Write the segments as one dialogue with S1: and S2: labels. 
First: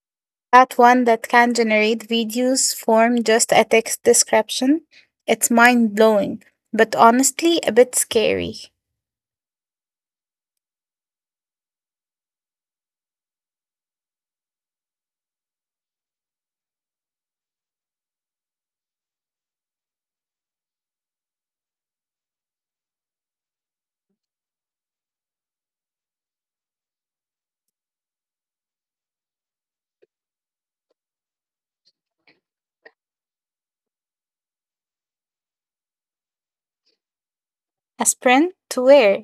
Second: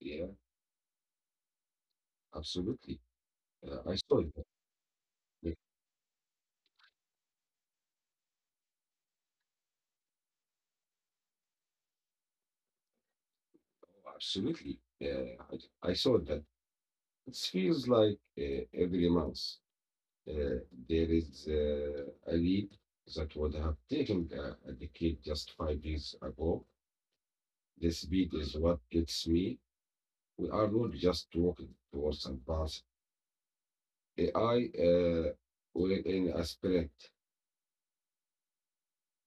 S1: Yeah,
S2: That one that can generate videos
S1: absolutely.
S2: from just a
S1: I
S2: text
S1: saw it.
S2: description?
S1: Yeah,
S2: It's mind blowing, but honestly a bit scary.
S1: absolutely. Yeah, Haja. I saw that. It feels like every month uh, there is a leap that would have taken a decade just five years ago. The speed is what gets me. We are not just walking towards advanced AI within a sprint.
S2: A sprint to where?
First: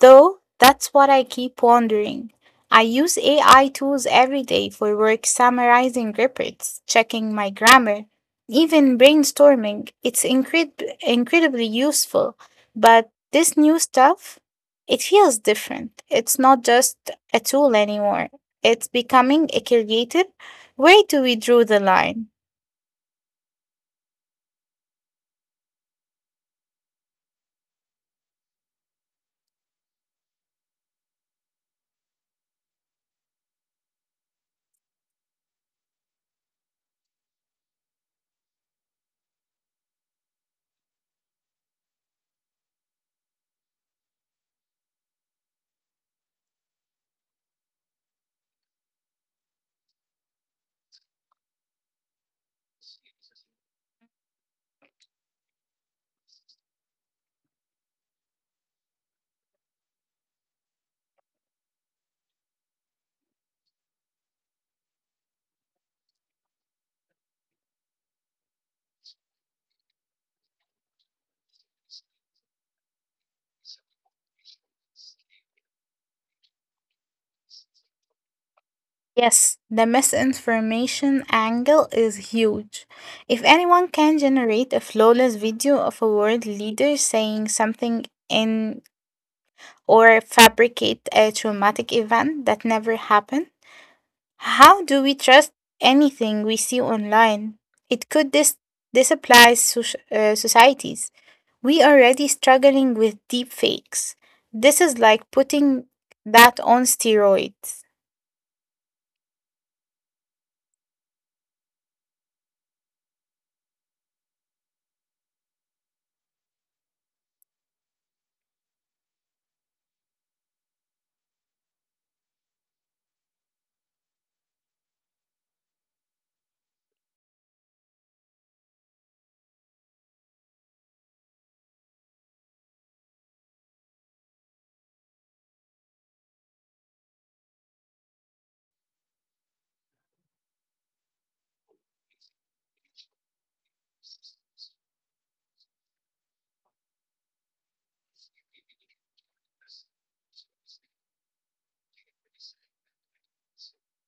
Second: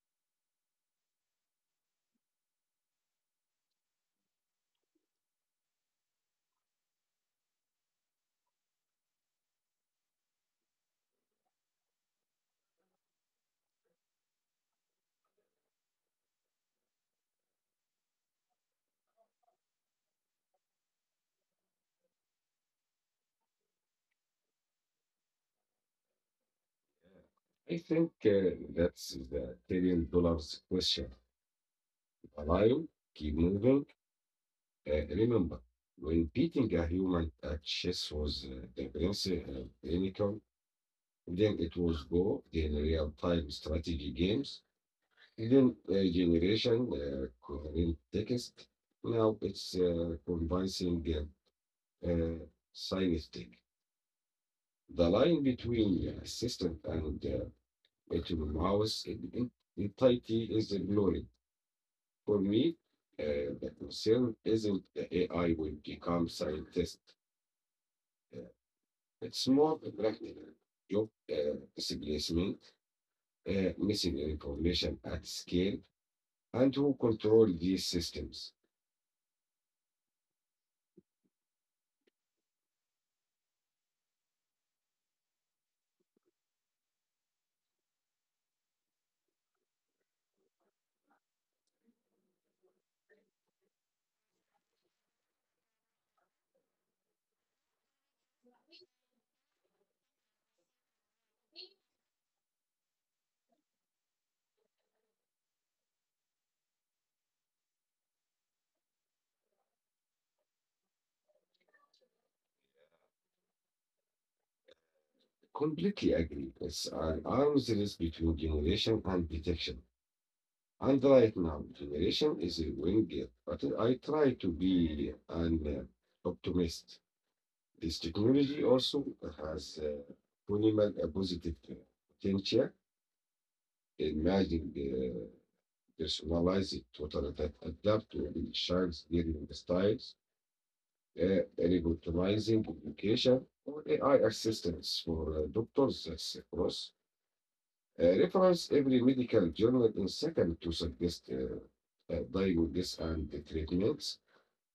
S2: Though that's what I keep wondering. I use AI tools every day for work, summarizing reports, checking my grammar, even brainstorming. It's incredibly useful. But this new stuff, it feels different. It's not just a tool anymore, it's becoming a creative. Where do we draw the line?
S1: I think that's the $1 trillion question. Alive, keep moving. Remember, when beating a human at chess was the principle, then it was Go, then real time strategy games, then generation, coherent text. Now it's convincing uh, uh, science. The line between assistant and to my house. Entirety is ignored. For me, the concern isn't the AI will become scientist. Uh, it's more the practical job displacement, missing information at scale, and who control these systems.
S2: Yes, the misinformation angle is huge. If anyone can generate a flawless video of a world leader saying something in or fabricate a traumatic event that never happened, how do we trust anything we see online? It could societies. We are already struggling with deep fakes. This is like putting that on steroids.
S1: Completely agree. It's an arms race between generation and detection. And right now, generation is a winged, but I try to be an optimist. This technology also has minimal a positive potential. Imagine the personalized total that adapt to the child's learning styles, revolutionizing education, or AI assistance for doctors that's across. Reference every medical journal in second to suggest diagnosis and the treatments.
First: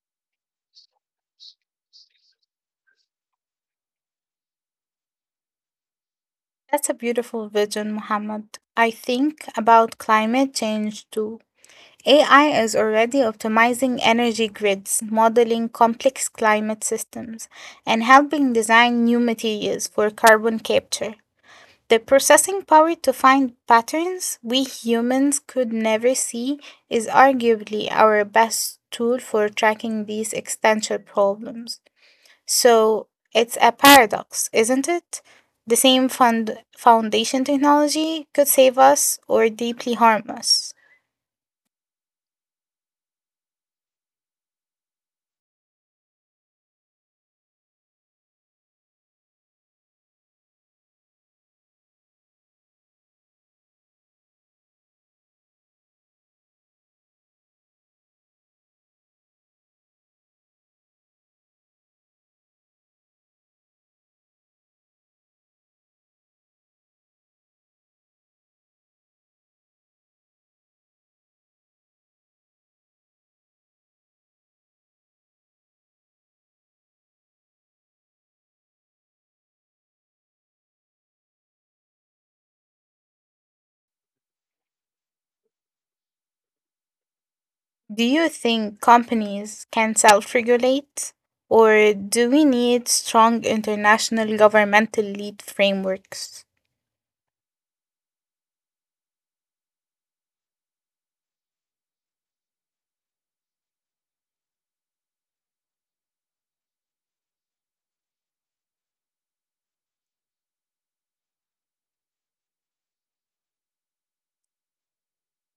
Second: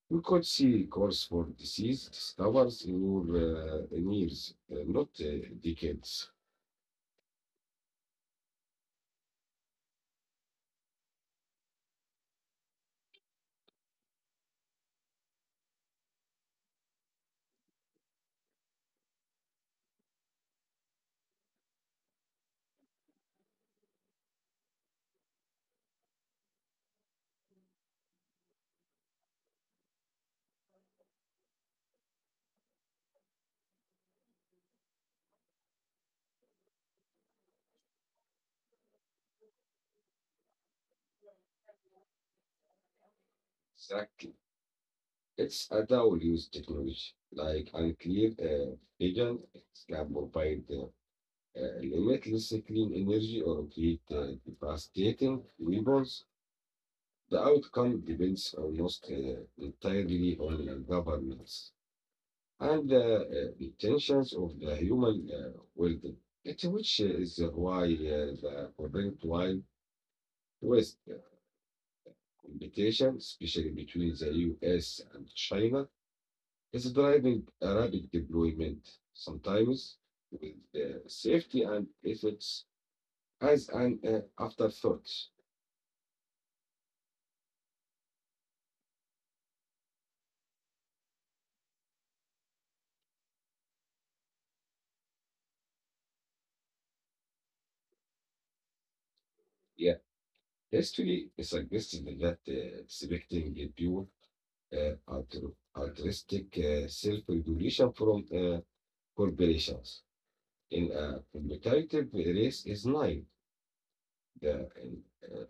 S1: We could see cause for disease discovers in your in years, not decades.
S2: That's a beautiful vision, Mohammed. I think about climate change too. AI is already optimizing energy grids, modeling complex climate systems, and helping design new materials for carbon capture. The processing power to find patterns we humans could never see is arguably our best tool for tracking these existential problems. So it's a paradox, isn't it? The same fund foundation technology could save us or deeply harm us.
S1: Exactly. It's a dual use technology, like unclear agent can provide limitless clean energy or create devastating weapons. The outcome depends almost entirely on governments and the intentions of the human world, It which is why the current wide West competition, especially between the US and China, is driving a rapid deployment, sometimes with safety and efforts as an afterthought.
S2: Do you think companies can self regulate? Or do we need strong international governmental lead frameworks?
S1: Yeah, history suggested that expecting a pure altruistic self-regulation from corporations in a competitive race is naive. The uh, uh,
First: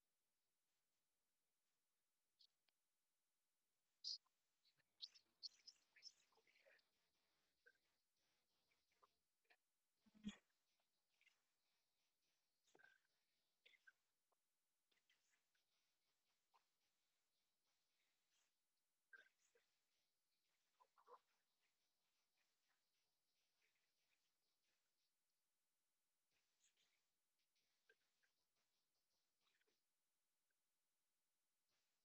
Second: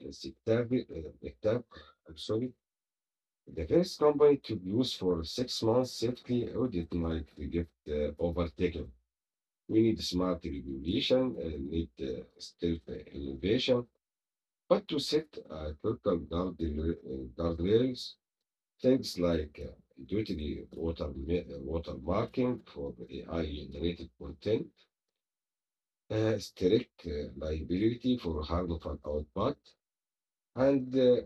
S1: insectari- uh, sector- I'm sorry. The first company to use for six months safety audit might get overtaken. We need smart regulation, need stealth innovation, but to set critical guardrails, things like duty water, water marking for AI-generated content, strict liability for harmful output, and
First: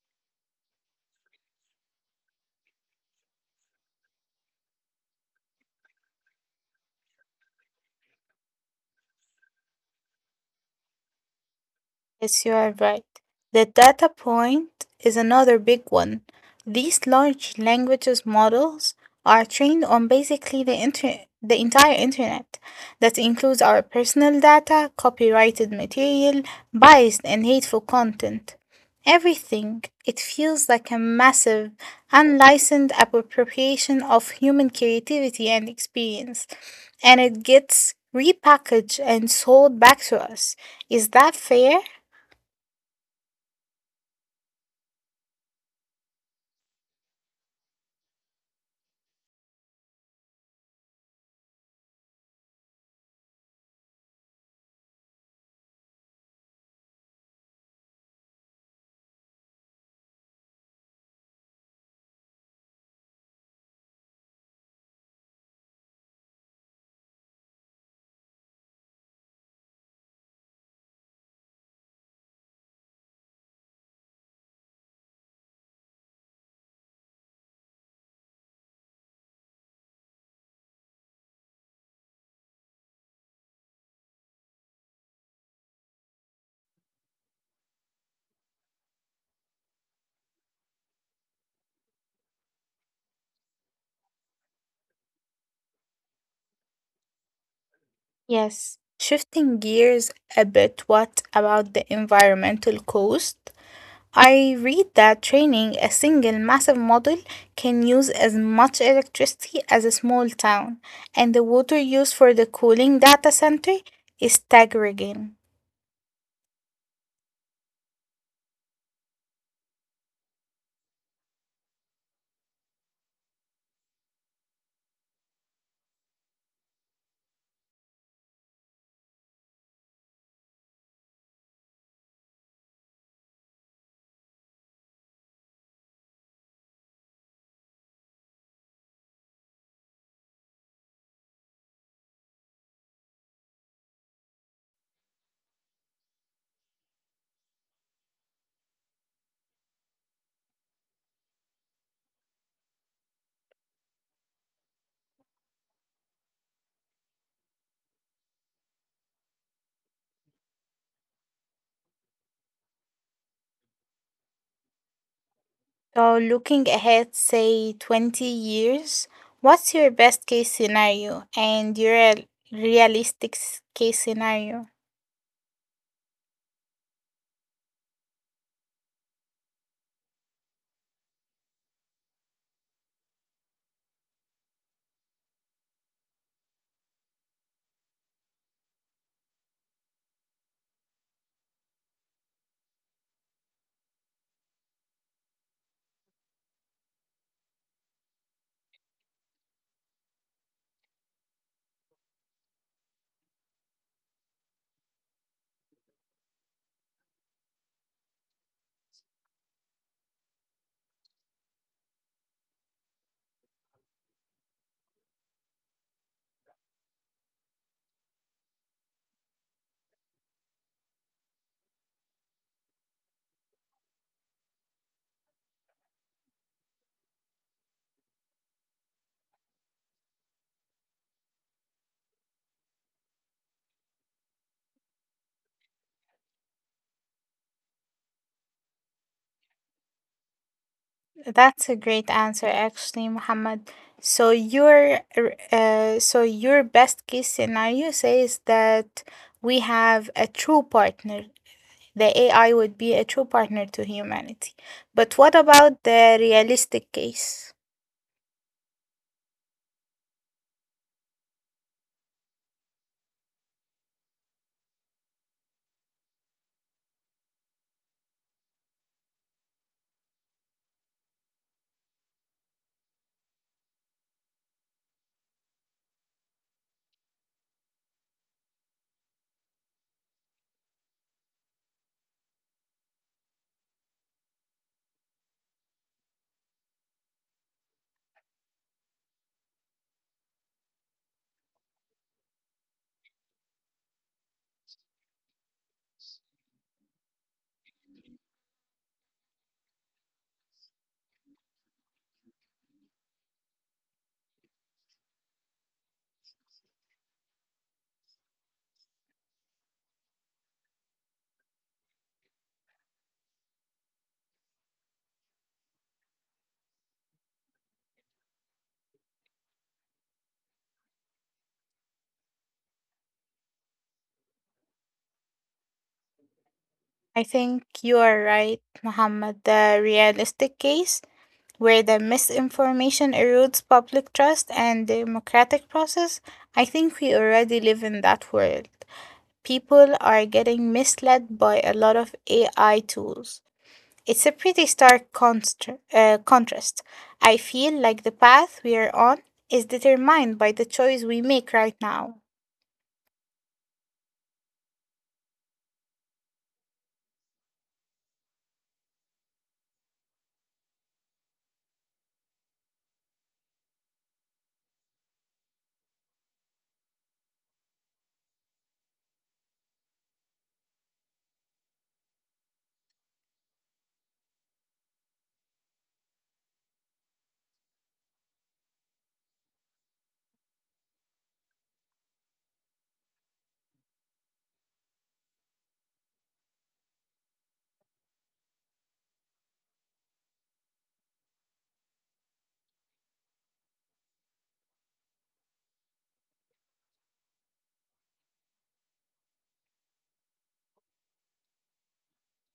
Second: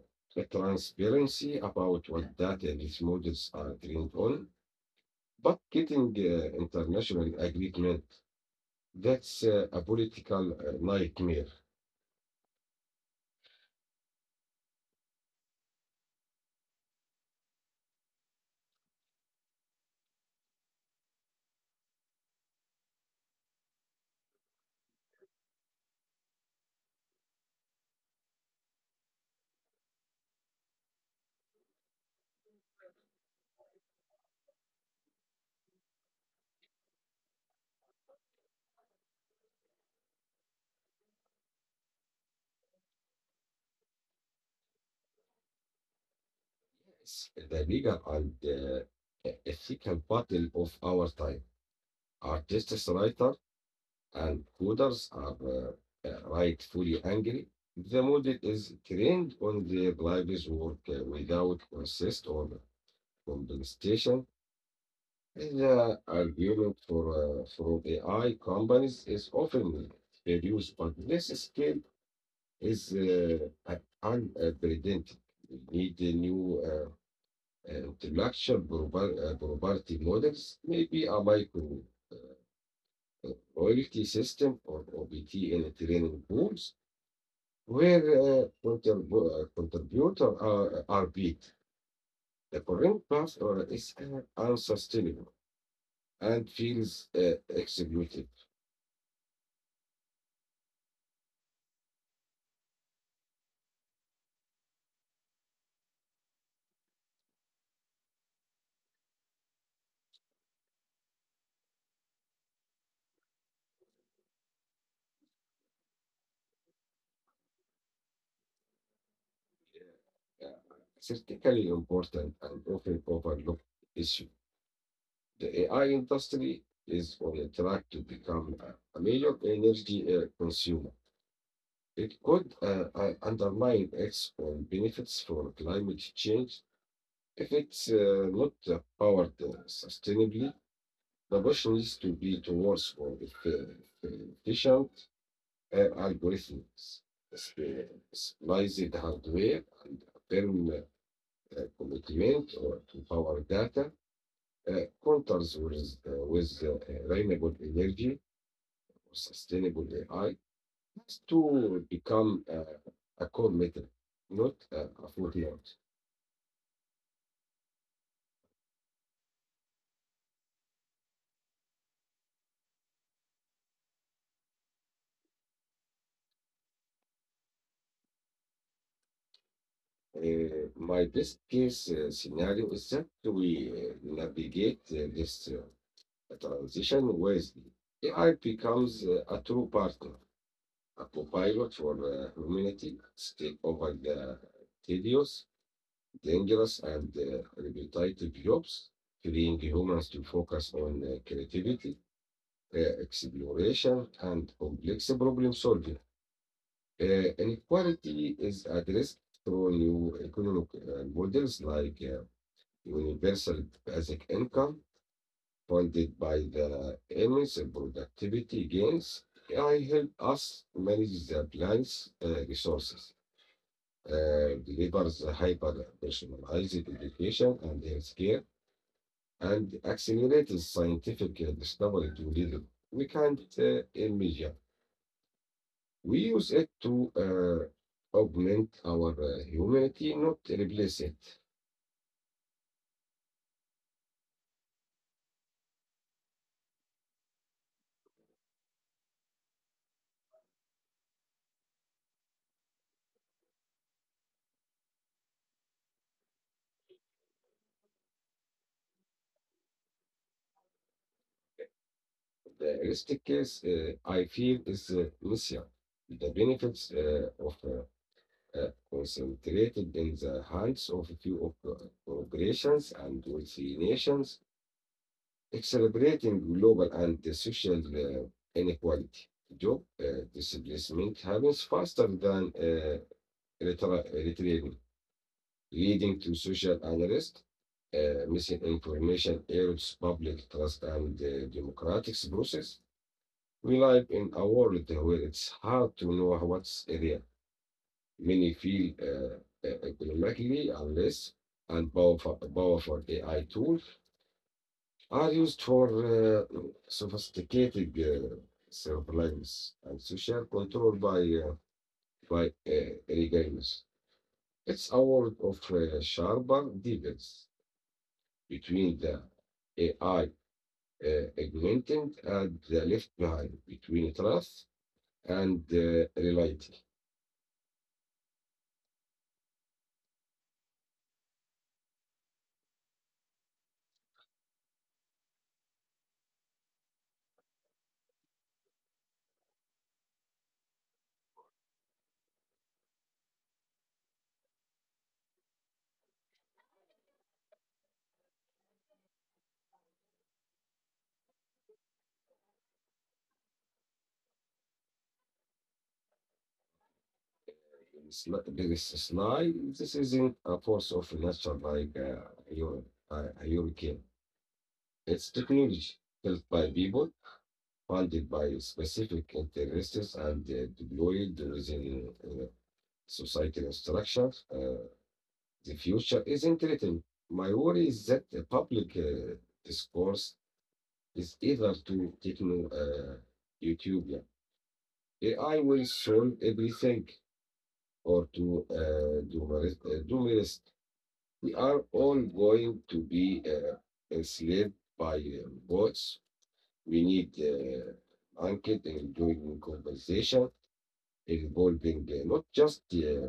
S1: transparency about what data these models are trained on. But getting international agreement, that's a political nightmare.
S2: Yes, you are right. The data point is another big one. These large languages models are trained on basically the the entire internet. That includes our personal data, copyrighted material, biased and hateful content. Everything. It feels like a massive, unlicensed appropriation of human creativity and experience. And it gets repackaged and sold back to us. Is that fair?
S1: It's the legal and ethical battle of our time. Artists, writers, and coders are rightfully angry. The model is trained on the private work without consist or compensation. The argument for from AI companies is often reduced, but this scale is uh, unprecedented. We need a new intellectual property models, maybe a micro uh, royalty system or OBT in training pools, where contributor are beat. The current path is unsustainable and feels executive.
S2: Yes, shifting gears a bit, what about the environmental cost? I read that training a single massive model can use as much electricity as a small town, and the water used for the cooling data center is staggering.
S1: Uh, Critically important and often overlooked issue. The AI industry is on a track to become a major energy consumer. It could undermine its own benefits for climate change if it's not powered sustainably. The push needs to be towards more efficient algorithms, specialized hardware, and a firm commitment or to power data uh, counters with, with renewable energy for sustainable AI has to become a core method, not a footnote.
S2: So, looking ahead, say 20 years, what's your best case scenario and your realistic case scenario?
S1: My best case scenario is that we navigate this transition wisely. AI becomes a true partner, a co-pilot for humanity, take over the tedious, dangerous, and repetitive jobs, freeing humans to focus on creativity, exploration, and complex problem solving. Uh, Inequality is addressed through new economic models like universal basic income, funded by the immense productivity gains. AI help us manage the planet's resources, delivers hyper personalized education and healthcare, and accelerates scientific discovery to little. We can't imagine. We use it to augment our humanity, not replace it.
S2: That's a great answer, actually, Muhammad. So your so your best case scenario says that we have a true partner. The AI would be a true partner to humanity. But what about the realistic case?
S1: The realistic case, I feel, is missing. The benefits of concentrated in the hands of a few of, corporations and wealthy nations, accelerating global and social inequality. Job displacement happens faster than retrieval. Leading to social unrest, misinformation erodes public trust and the democratic process. We live in a world where it's hard to know what's real. Many feel economically unless and powerful AI tools are used for sophisticated surveillance and social control by regimes. It's a world of sharper debates between the AI augmenting and the left behind between trust and reality.
S2: I think you are right, Muhammad. The realistic case where the misinformation erodes public trust and democratic process. I think we already live in that world. People are getting misled by a lot of AI tools. It's a pretty stark contrast. I feel like the path we are on is determined by the choice we make right now.
S1: It's not- slide. This isn't a force of nature like hu- a hurricane. It's technology built by people, funded by specific interests, and deployed within societal structure. The future isn't written. My worry is that the public discourse is either to techno YouTube, yeah. AI will solve everything or to do. We are all going to be enslaved by bots. We need anchored and doing conversation involving not just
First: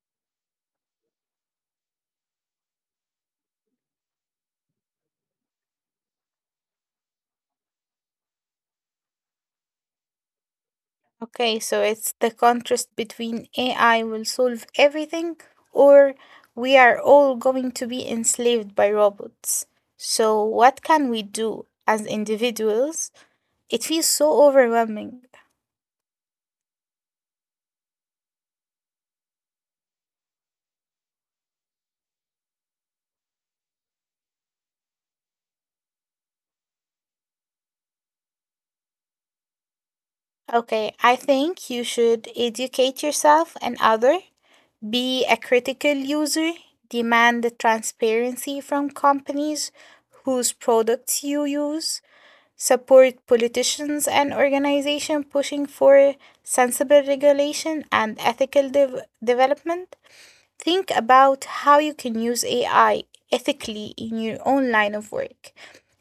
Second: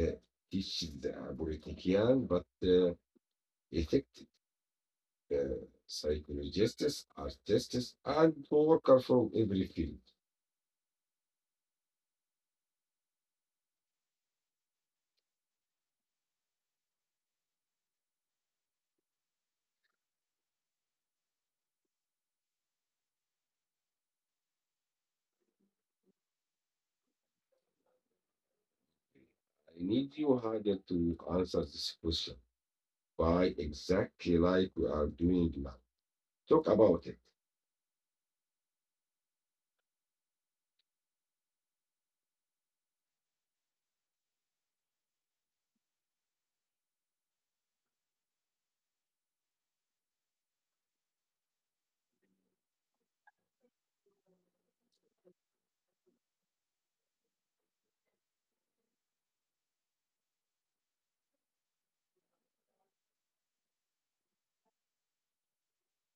S1: uh, teach the politician, but effective psychologists, artists, and workers from every field.
S2: Okay, so it's the contrast between AI will solve everything or we are all going to be enslaved by robots. So, what can we do as individuals? It feels so overwhelming.
S1: I need you harder to answer this question by exactly like we are doing now. Talk about it.
S2: Okay, I think you should educate yourself and other, be a critical user, demand the transparency from companies whose products you use, support politicians and organizations pushing for sensible regulation and ethical development. Think about how you can use AI ethically in your own line of work.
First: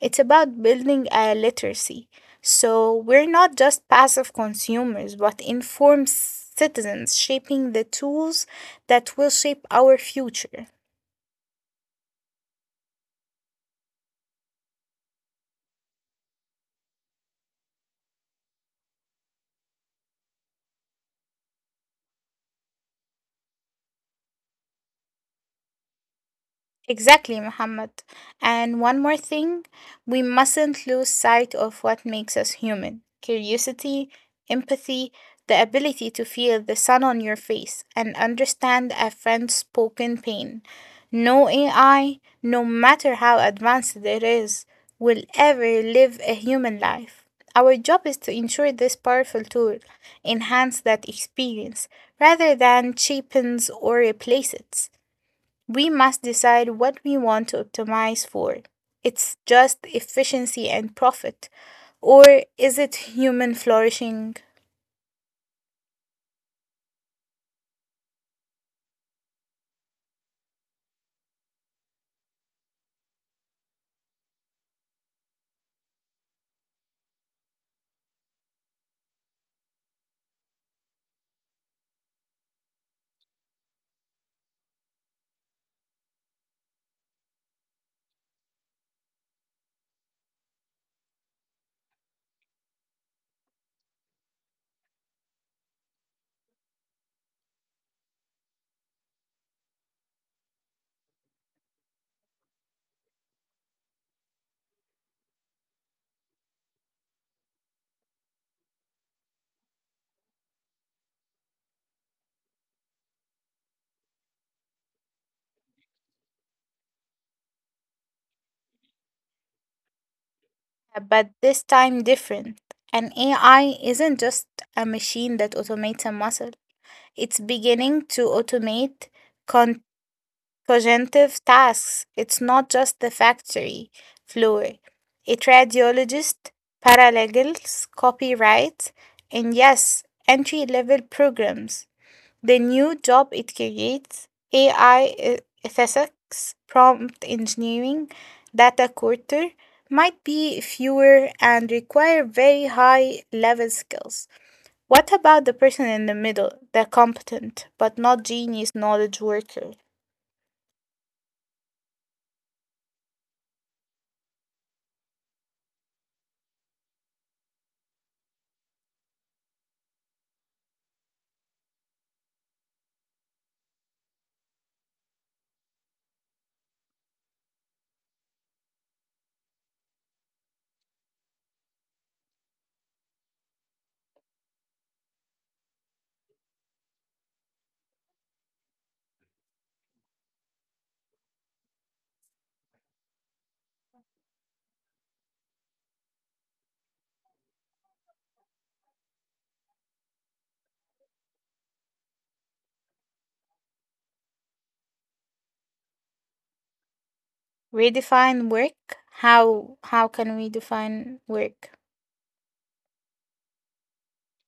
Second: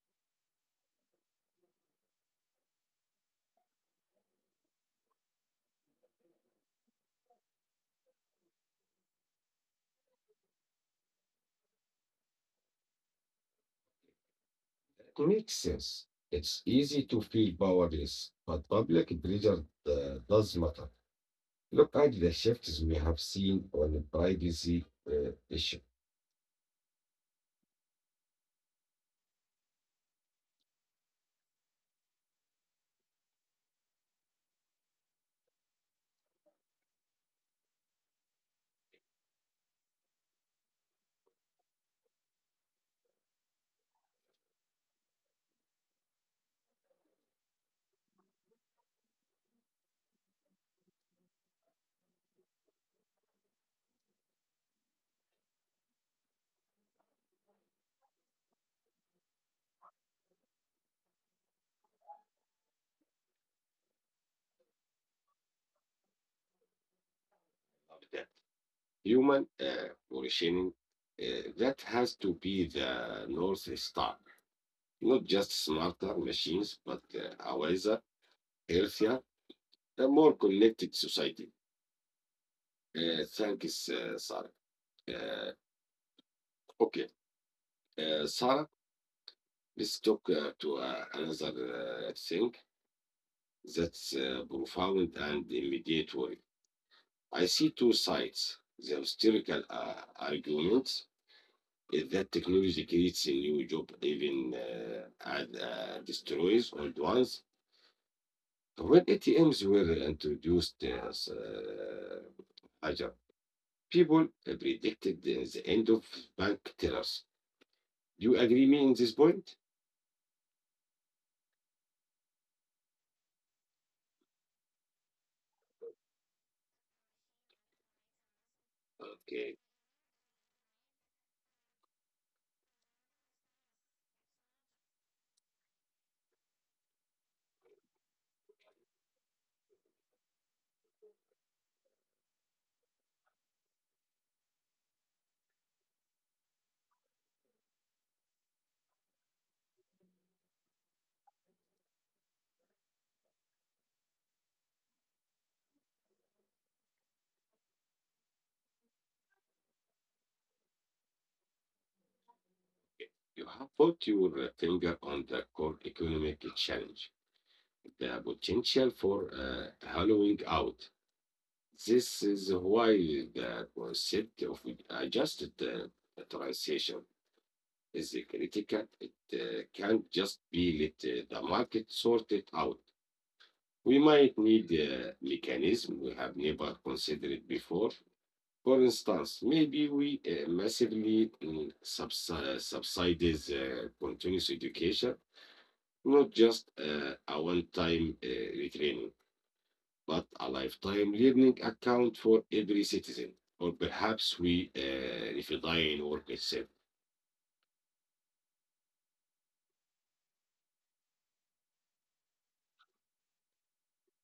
S2: It's about building a literacy. So we're not just passive consumers, but informed citizens shaping the tools that will shape our future.
S1: It makes sense. It's easy to feel powerless, but public pressure does matter. Look at the shifts we have seen on the privacy issue.
S2: Exactly, Muhammad. And one more thing, we mustn't lose sight of what makes us human curiosity, empathy, the ability to feel the sun on your face and understand a friend's spoken pain. No AI, no matter how advanced it is, will ever live a human life. Our job is to ensure this powerful tool enhance that experience rather than cheapens or replace it. We must decide what we want to optimize for. It's just efficiency and profit, or is it human flourishing?
S1: Of that human functioning, uh, that has to be the North Star. Not just smarter machines, but a wiser, healthier, a more connected society. Thank you, Sarah. Uh, okay, Sarah, let's talk to another thing that's profound and immediate worry. I see two sides. The historical argument is that technology creates a new job, even and destroys old ones. When ATMs were introduced, Hajar, people predicted the end of bank tellers. Do you agree me in this point?
S2: Yeah, but this time different. An AI isn't just a machine that automates a muscle, it's beginning to automate
S1: Okay.
S2: con- cognitive tasks. It's not just the factory floor, a radiologist, paralegals, copyright, and yes, entry level programs. The new job it creates, AI ethics, prompt engineering, data quarter, might be fewer and require very high level skills. What about the person in the middle, the competent but not genius knowledge worker?
S1: You have put your finger on the core economic challenge, the potential for hollowing out. This is why the concept of adjusted transition is critical. It can't just be let the market sort it out. We might need a mechanism we have never considered before. For instance, maybe we massively subsidize continuous education, not just a one time retraining, but a lifetime learning account for every citizen. Or perhaps we refine work itself.
S2: Redefine work? How can we define work?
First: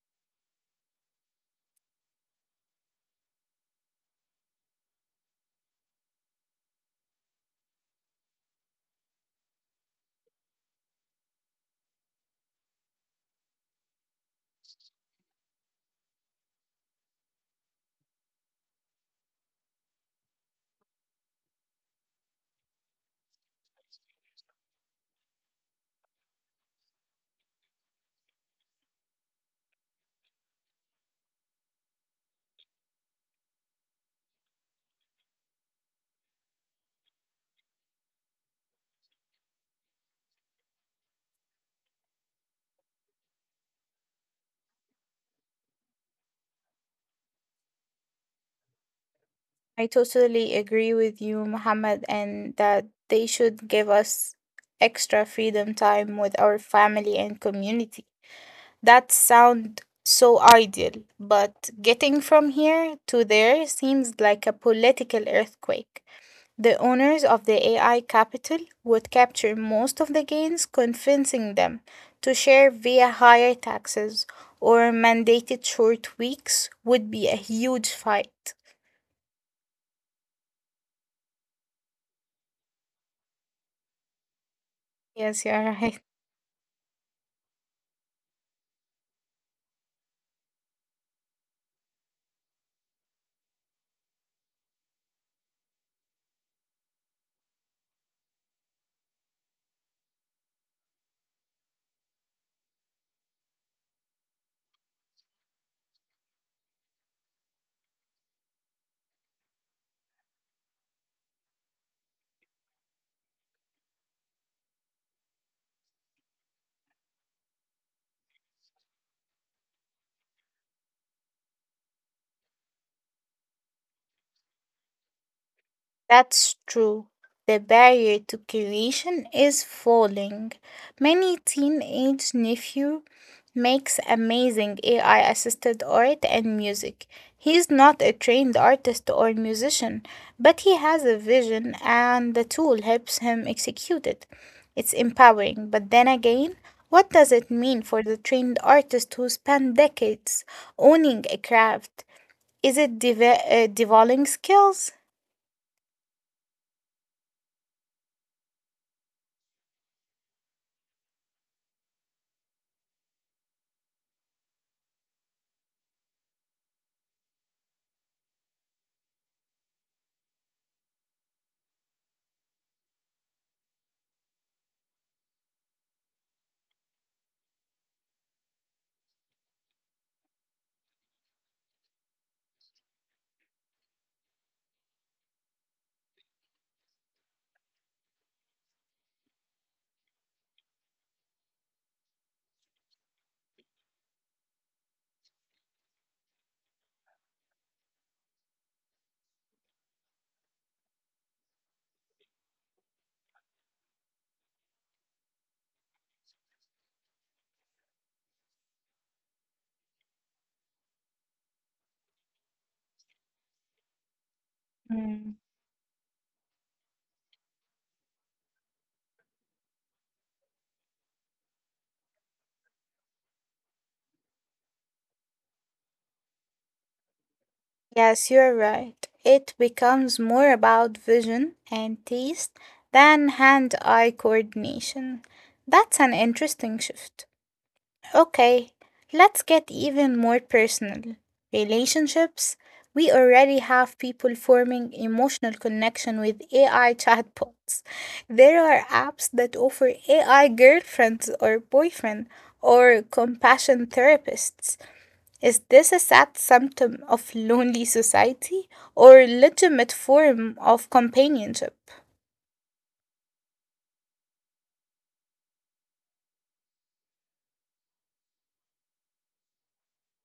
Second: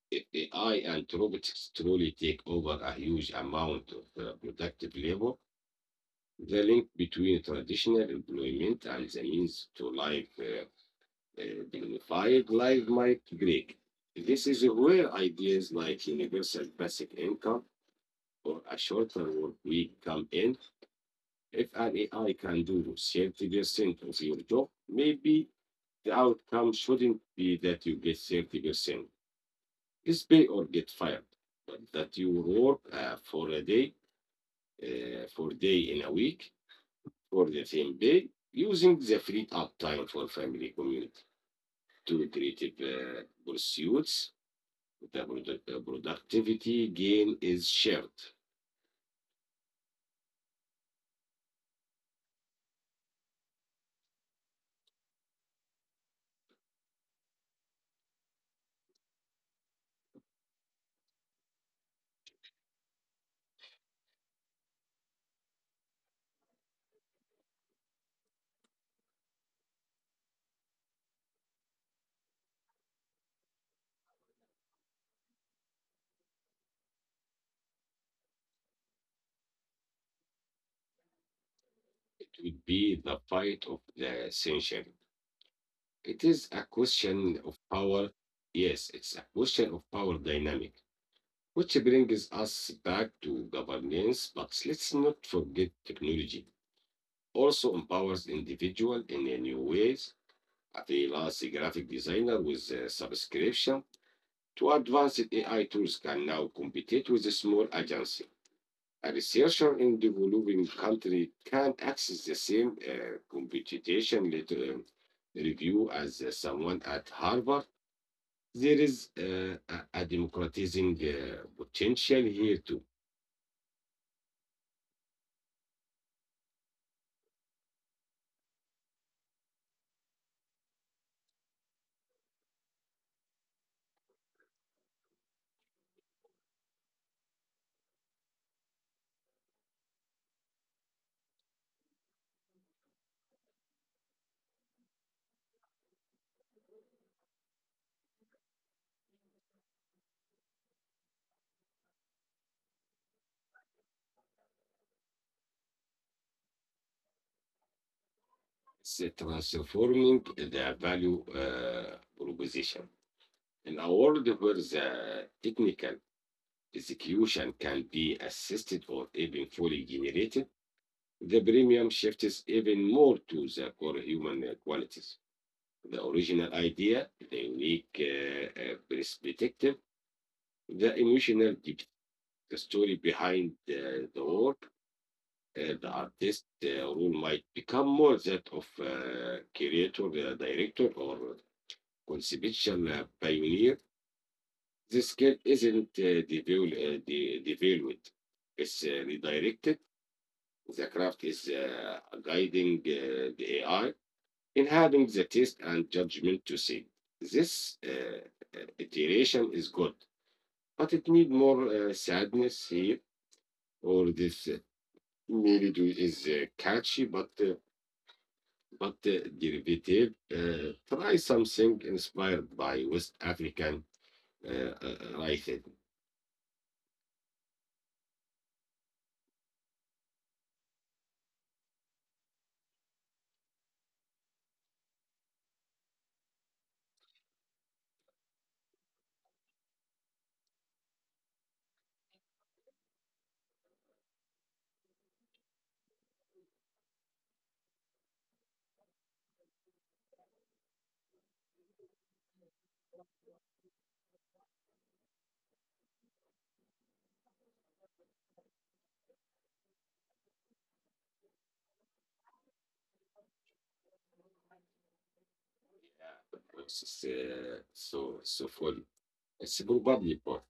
S1: If AI and robotics truly take over a huge amount of productive labor, the link between traditional employment and the means to live uh, dignified life might break. This is where ideas like universal basic income or a shorter work week come in. If an AI can do 30% of your job, maybe the outcome shouldn't be that you get 30%. It's pay or get fired, but that you work for a day in a week for the same day using the freed up time for family, community, to creative pursuits. Productivity gain is shared.
S2: I totally agree with you, Mohammed, and that they should give us extra freedom time with our family and community. That sound so ideal, but getting from here to there seems like a political earthquake. The owners of the AI capital would capture most of the gains. Convincing them to share via higher taxes or mandated short weeks would be a huge fight.
S1: It would be the fight of the century.
S2: Yes, you're right.
S1: It is a question of power. Yes, it's a question of power dynamic, which brings us back to governance. But let's not forget technology also empowers individual in a new ways. A freelance graphic designer with a subscription two advanced AI tools can now compete with a small agency. A researcher in developing country can access the same computation later review as someone at Harvard. There is a democratizing potential here too.
S2: That's true. The barrier to creation is falling. Many teenage nephew makes amazing AI assisted art and music. He's not a trained artist or musician, but he has a vision and the tool helps him execute it. It's empowering, but then again, what does it mean for the trained artist who spend decades owning a craft? Is it devolving skills?
S1: It's transforming the value proposition. In a world where the technical execution can be assisted or even fully generated, the premium shifts even more to the core human qualities the original idea, the unique perspective, the emotional depth, the story behind the work. The artist role might become more that of creator, director, or conceptual pioneer. This skill isn't developed, it's redirected. The craft is guiding the AI in having the taste and judgment to say this iteration is good, but it needs more sadness here, or this melody is catchy but derivative. Try something inspired by West African writing.
S2: Yes, you're right. It becomes more about vision and taste than hand eye coordination. That's an interesting shift. Okay, let's get even more personal. Relationships. We already have people forming emotional connection with AI chatbots. There are apps that offer AI girlfriends or boyfriend or compassion therapists. Is this a sad symptom of lonely society or legitimate form of companionship?
S1: Yeah, it's for it's probably part.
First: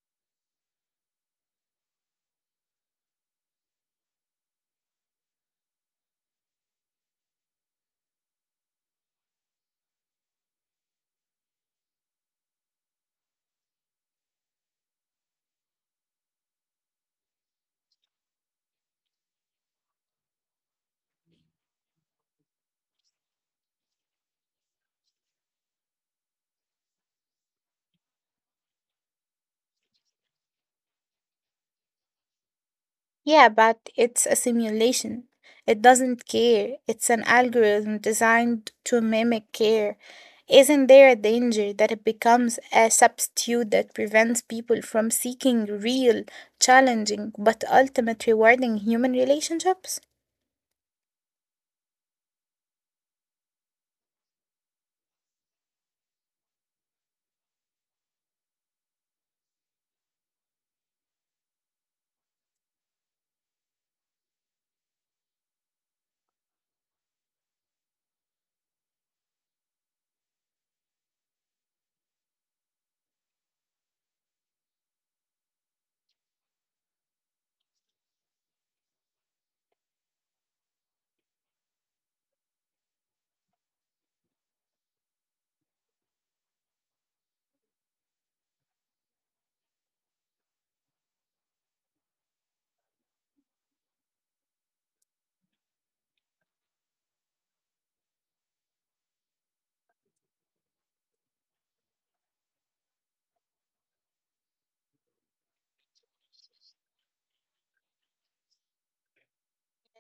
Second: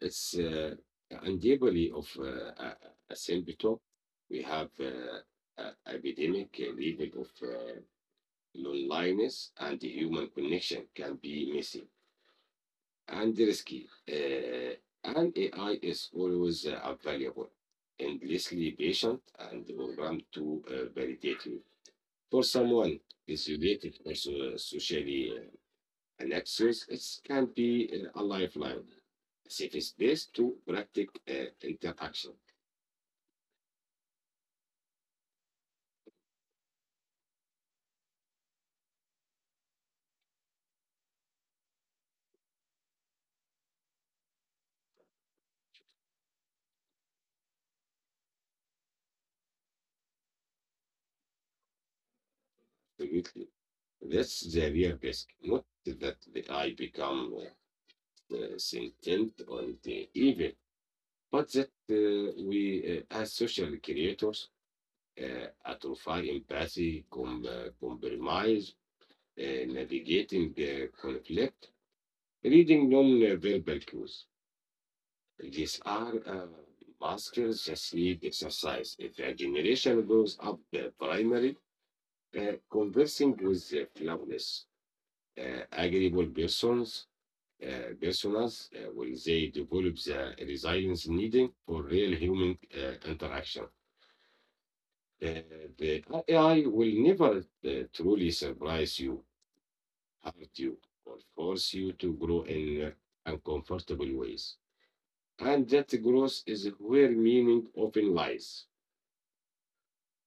S1: It's and the ability of a, a simple We have a epidemic level of loneliness, and the human connection can be messy and risky. And AI is always available, endlessly patient, and programmed to validate you. For someone isolated or socially an access is, can be a lifeline, a safe space to practice interaction.
S2: Yeah, but it's a simulation. It doesn't care. It's an algorithm designed to mimic care. Isn't there a danger that it becomes a substitute that prevents people from seeking real, challenging, but ultimate rewarding human relationships?
S1: Absolutely. That's the real risk, not that the I become sentient on the evil, but that we, as social creators, atrophy empathy, compromise, navigating conflict, reading non-verbal cues. These are masters just need exercise. If a generation grows up primary, conversing with flawless, agreeable persons, personas, will they develop the resilience needed for real human interaction? Uh, the AI will never truly surprise you, hurt you, or force you to grow in uncomfortable ways. And that growth is where meaning often lies.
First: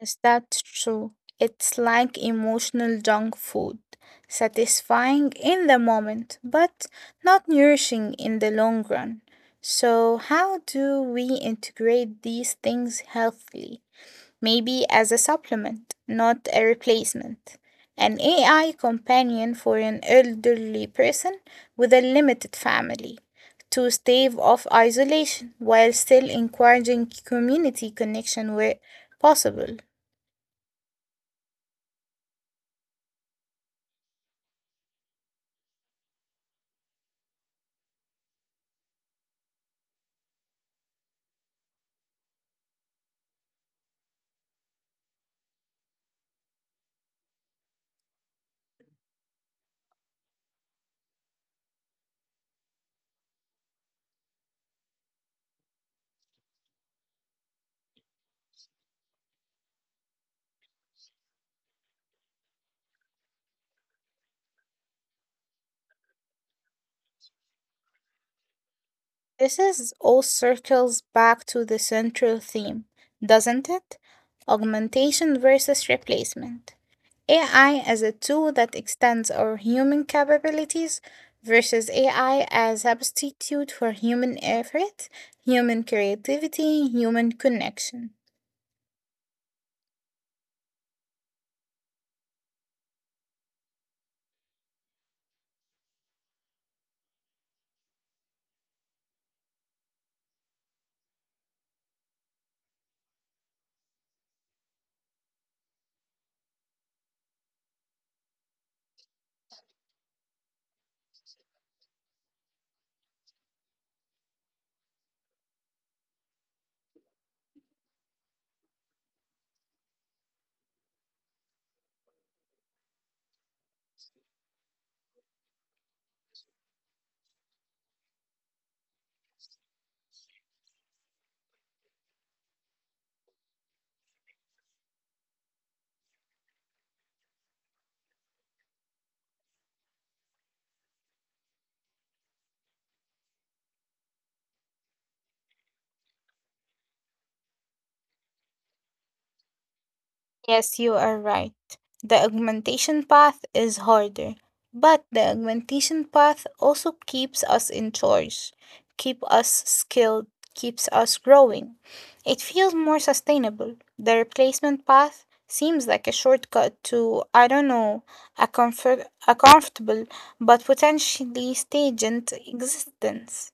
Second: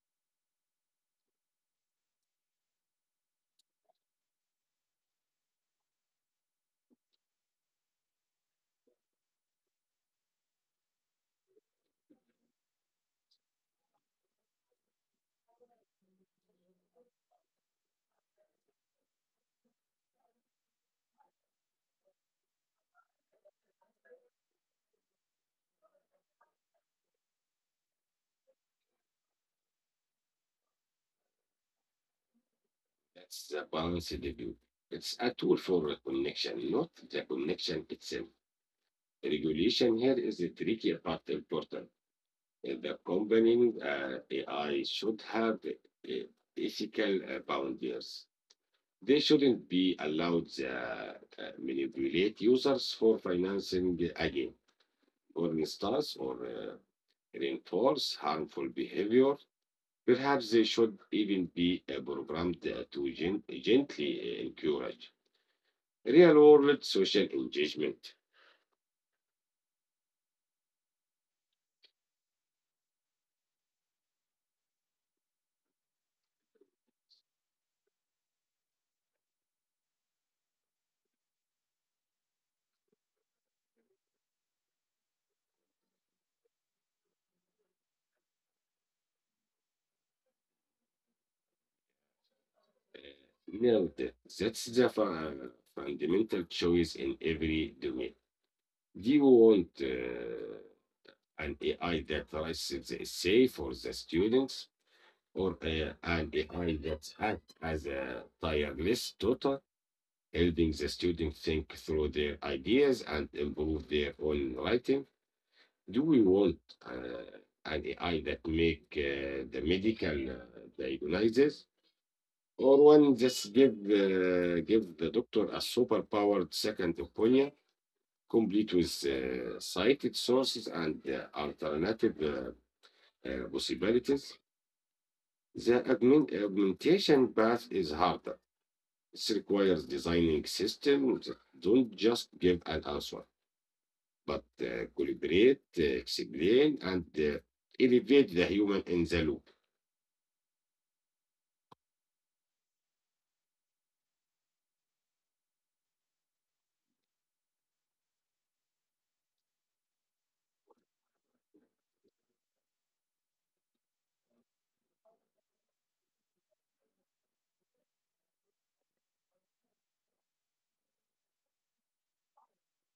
S2: Yes, that's true. It's like emotional junk food, satisfying in the moment, but not nourishing in the long run. So, how do we integrate these things healthily? Maybe as a supplement, not a replacement. An AI companion for an elderly person with a limited family to stave off isolation while still encouraging community connection where possible.
S1: That's the balance review. It's a tool for connection, not the connection itself. Regulation here is the tricky but important. The company AI should have ethical boundaries. They shouldn't be allowed to manipulate users for financing again, or instance, or reinforce harmful behavior. Perhaps they should even be programmed to gently encourage real world social engagement.
S2: This is all circles back to the central theme, doesn't it? Augmentation versus replacement. AI as a tool that extends our human capabilities versus AI as a substitute for human effort, human creativity, human connection.
S1: Now, That's the fundamental choice in every domain. Do you want an AI that writes the essay for the students, or an AI that acts as a tireless tutor, helping the student think through their ideas and improve their own writing? Do we want uh, an AI that make the medical diagnosis, or one just give give the doctor a superpowered second opinion, complete with cited sources and alternative possibilities? The augmentation path is harder. It requires designing systems that don't just give an answer, but collaborate, explain, and elevate the human in the loop.
S2: Yes, you are right. The augmentation path is harder, but the augmentation path also keeps us in charge, keep us skilled, keeps us growing. It feels more sustainable. The replacement path seems like a shortcut to, I don't know, a comfortable but potentially stagnant existence.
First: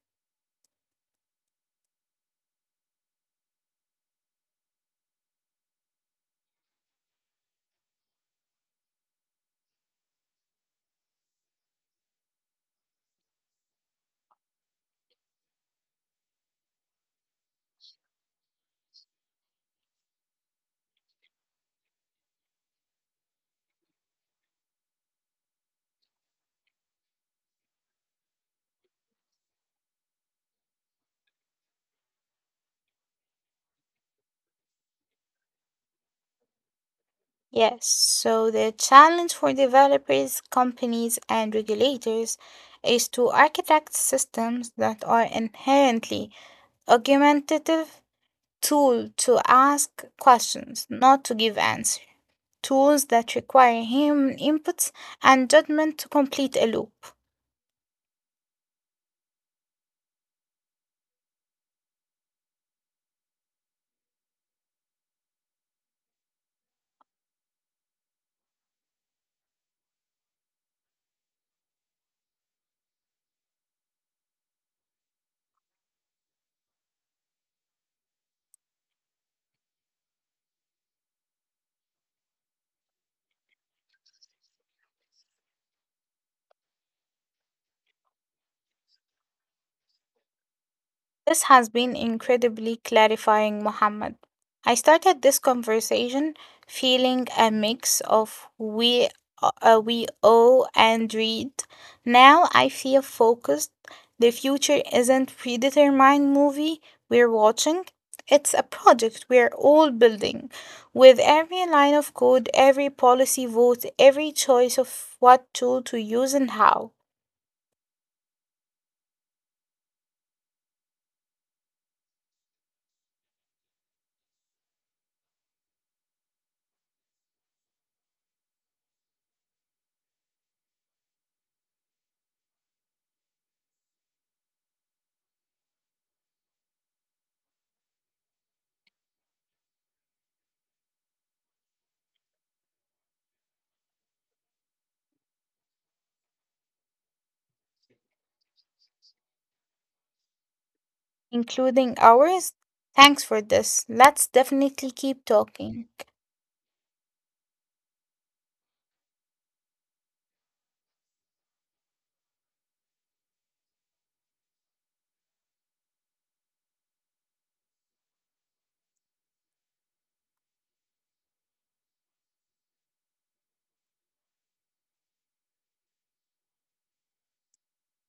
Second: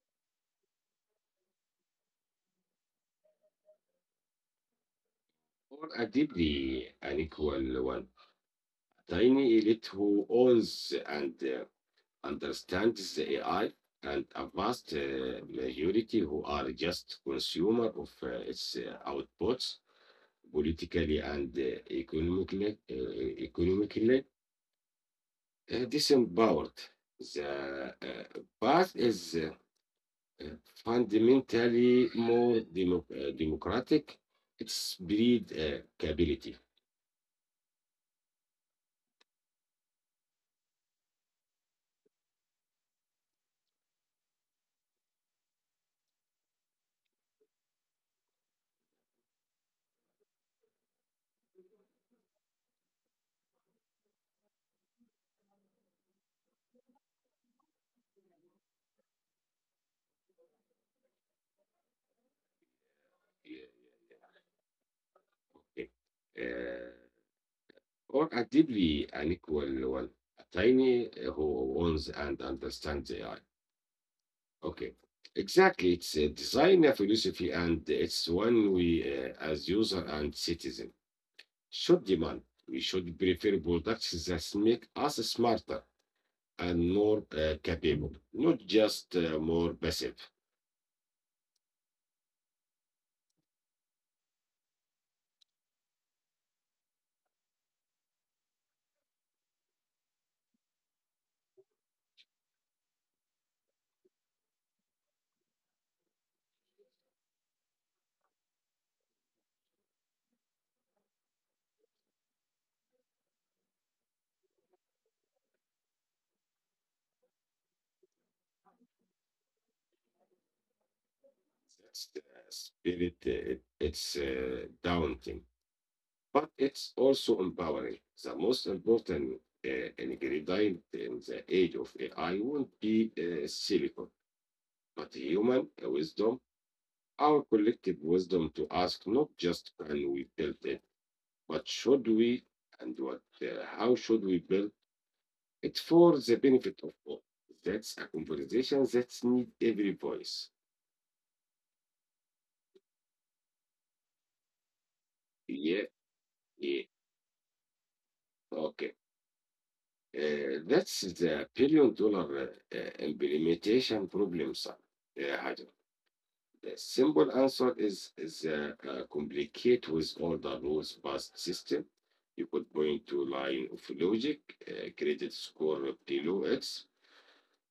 S1: Or a deeply unequal one, tiny elite who owns and understands the AI, and a vast majority who are just consumer of its outputs, politically and economically disempowered. The path is uh, fundamentally more democratic. It's breed capability.
S2: Yes, so the challenge for developers, companies, and regulators is to architect systems that are inherently argumentative tool to ask questions, not to give answers, tools that require human inputs and judgment to complete a loop.
S1: Uh, Or actively unequal one, a tiny eh, who owns and understands AI. Okay. Exactly. It's a designer philosophy, and it's one we, as user and citizen, should demand. We should prefer products that make us smarter and more capable, not just more passive.
S2: This has been incredibly clarifying, Mohammed. I started this conversation feeling a mix of we owe and read. Now I feel focused. The future isn't predetermined movie we're watching. It's a project we're all building, with every line of code, every policy vote, every choice of what tool to use and how.
S1: That's the spirit. It's daunting, but it's also empowering. The most important uh, ingredient in the age of AI won't be silicon, but human wisdom, our collective wisdom to ask not just can we build it, but should we, and how should we build it for the benefit of all. That's a conversation that needs every voice.
S2: Including ours. Thanks for this. Let's definitely keep talking.
S1: Yeah, yeah, okay. That's the billion dollar implementation problem, sir. The simple answer is complicate with all the rules based system. You could point to line of logic, credit score below X,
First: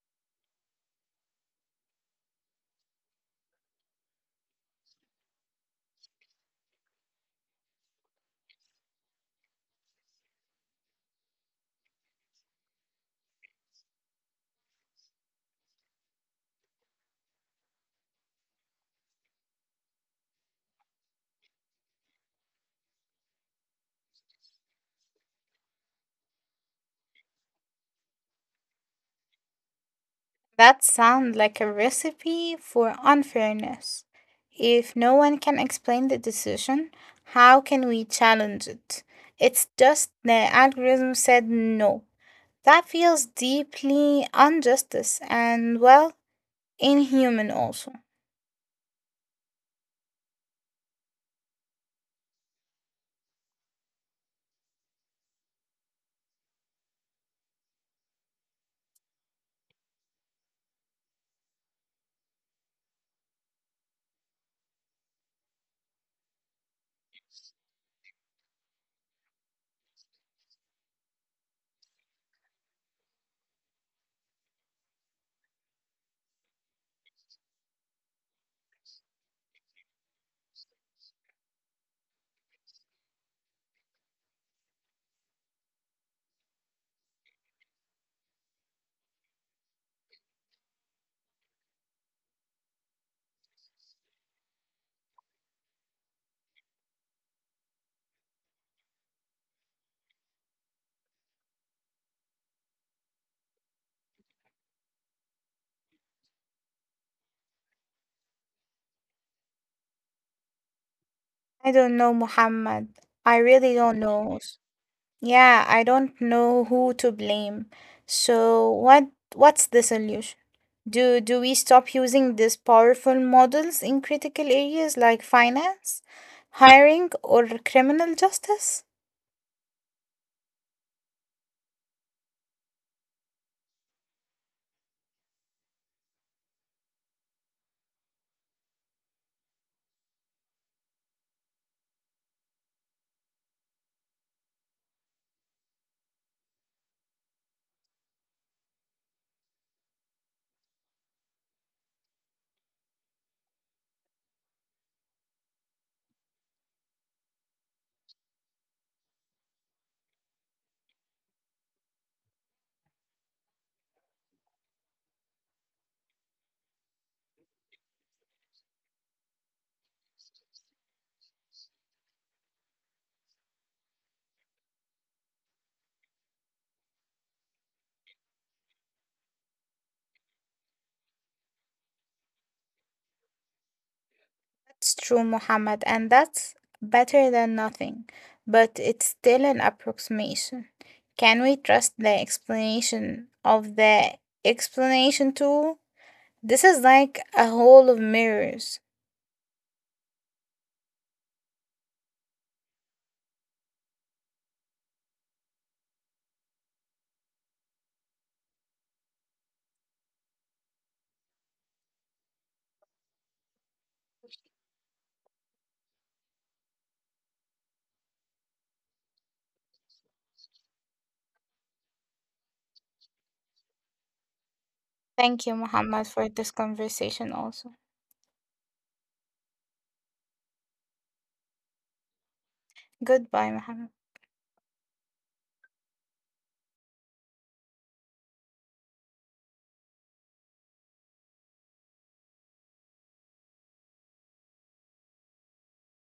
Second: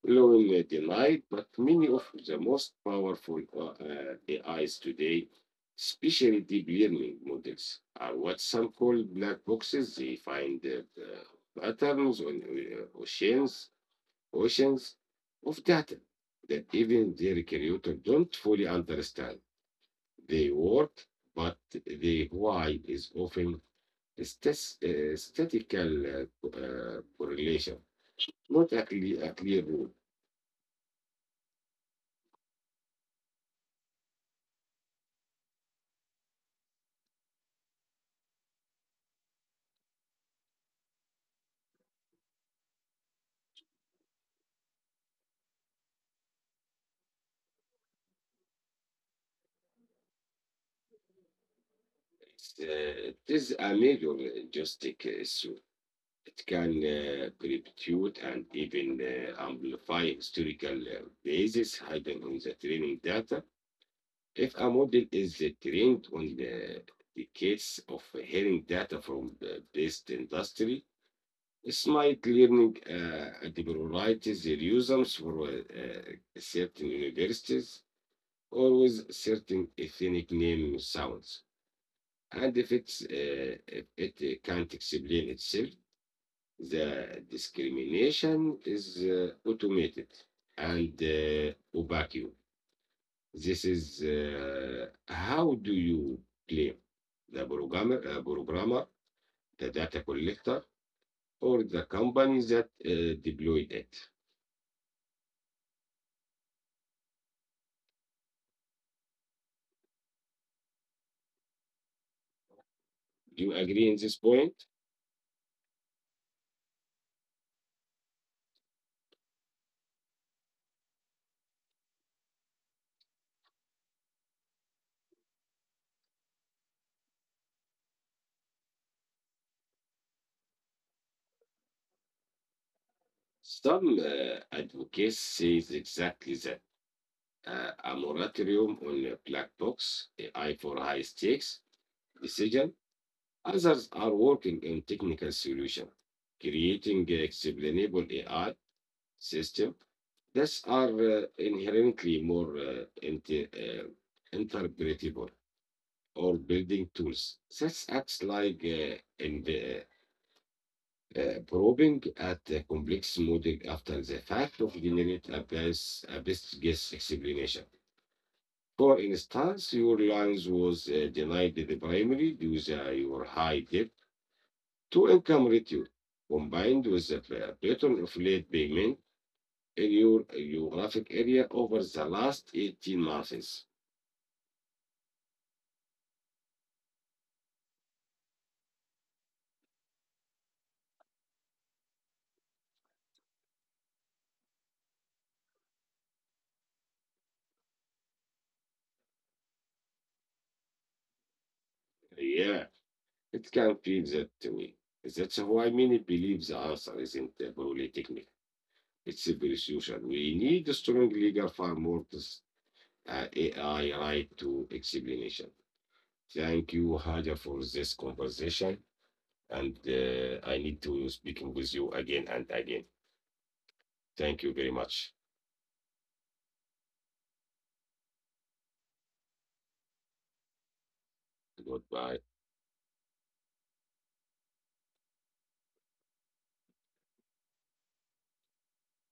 S1: loan denied, but many of the most powerful AIs today, especially deep learning models, are what some call black boxes. They find patterns on oceans of data that even their creator don't fully understand. They work, but the why is often a statistical correlation, not a clear rule.
S2: That sounds like a recipe for unfairness. If no one can explain the decision, how can we challenge it? It's just the algorithm said no. That feels deeply injustice and, well, inhuman also.
S1: It's, it is a major juristic issue. It can perpetuate and even amplify historical biases hidden in the training data. If a model is trained on the decades of hearing data from the best industry, smart learning priorities their users for certain universities or with certain ethnic name sounds. And if it's if it can't explain itself, the discrimination is automated and opaque. This is how do you claim the programmer, the data collector, or the company that deployed it?
S2: I don't know, Muhammad.
S1: Do you
S2: I
S1: agree
S2: really
S1: in this
S2: don't
S1: point?
S2: know. Yeah, I don't know who to blame. So what's the solution? Do we stop using these powerful models in critical areas like finance, hiring, or criminal justice?
S1: Some advocates says exactly that. A moratorium on a black box, AI for high stakes decision. Others are working on technical solution, creating a explainable AI system that are inherently more interpretable, or building tools. This acts like in the probing at the complex model after the fact of generate a best guess explanation. For instance, your lines was denied the primary due to your high debt to income ratio combined with the pattern of late payment in your geographic area
S2: That's
S1: over
S2: true,
S1: the last
S2: Muhammad, and
S1: 18
S2: that's
S1: months.
S2: better than nothing, but it's still an approximation. Can we trust the explanation of the explanation tool? This is like a hall of mirrors.
S1: Yeah, It can feel that way. That's why many believe the answer isn't purely technical. It's a very social. We need a strong legal framework, AI right to explanation. Thank you, Haja, for this
S2: Thank you, Muhammad,
S1: conversation.
S2: for this
S1: And
S2: conversation also.
S1: I need to speaking with you again and again. Thank you very much.
S2: Goodbye, Muhammad.
S1: Goodbye.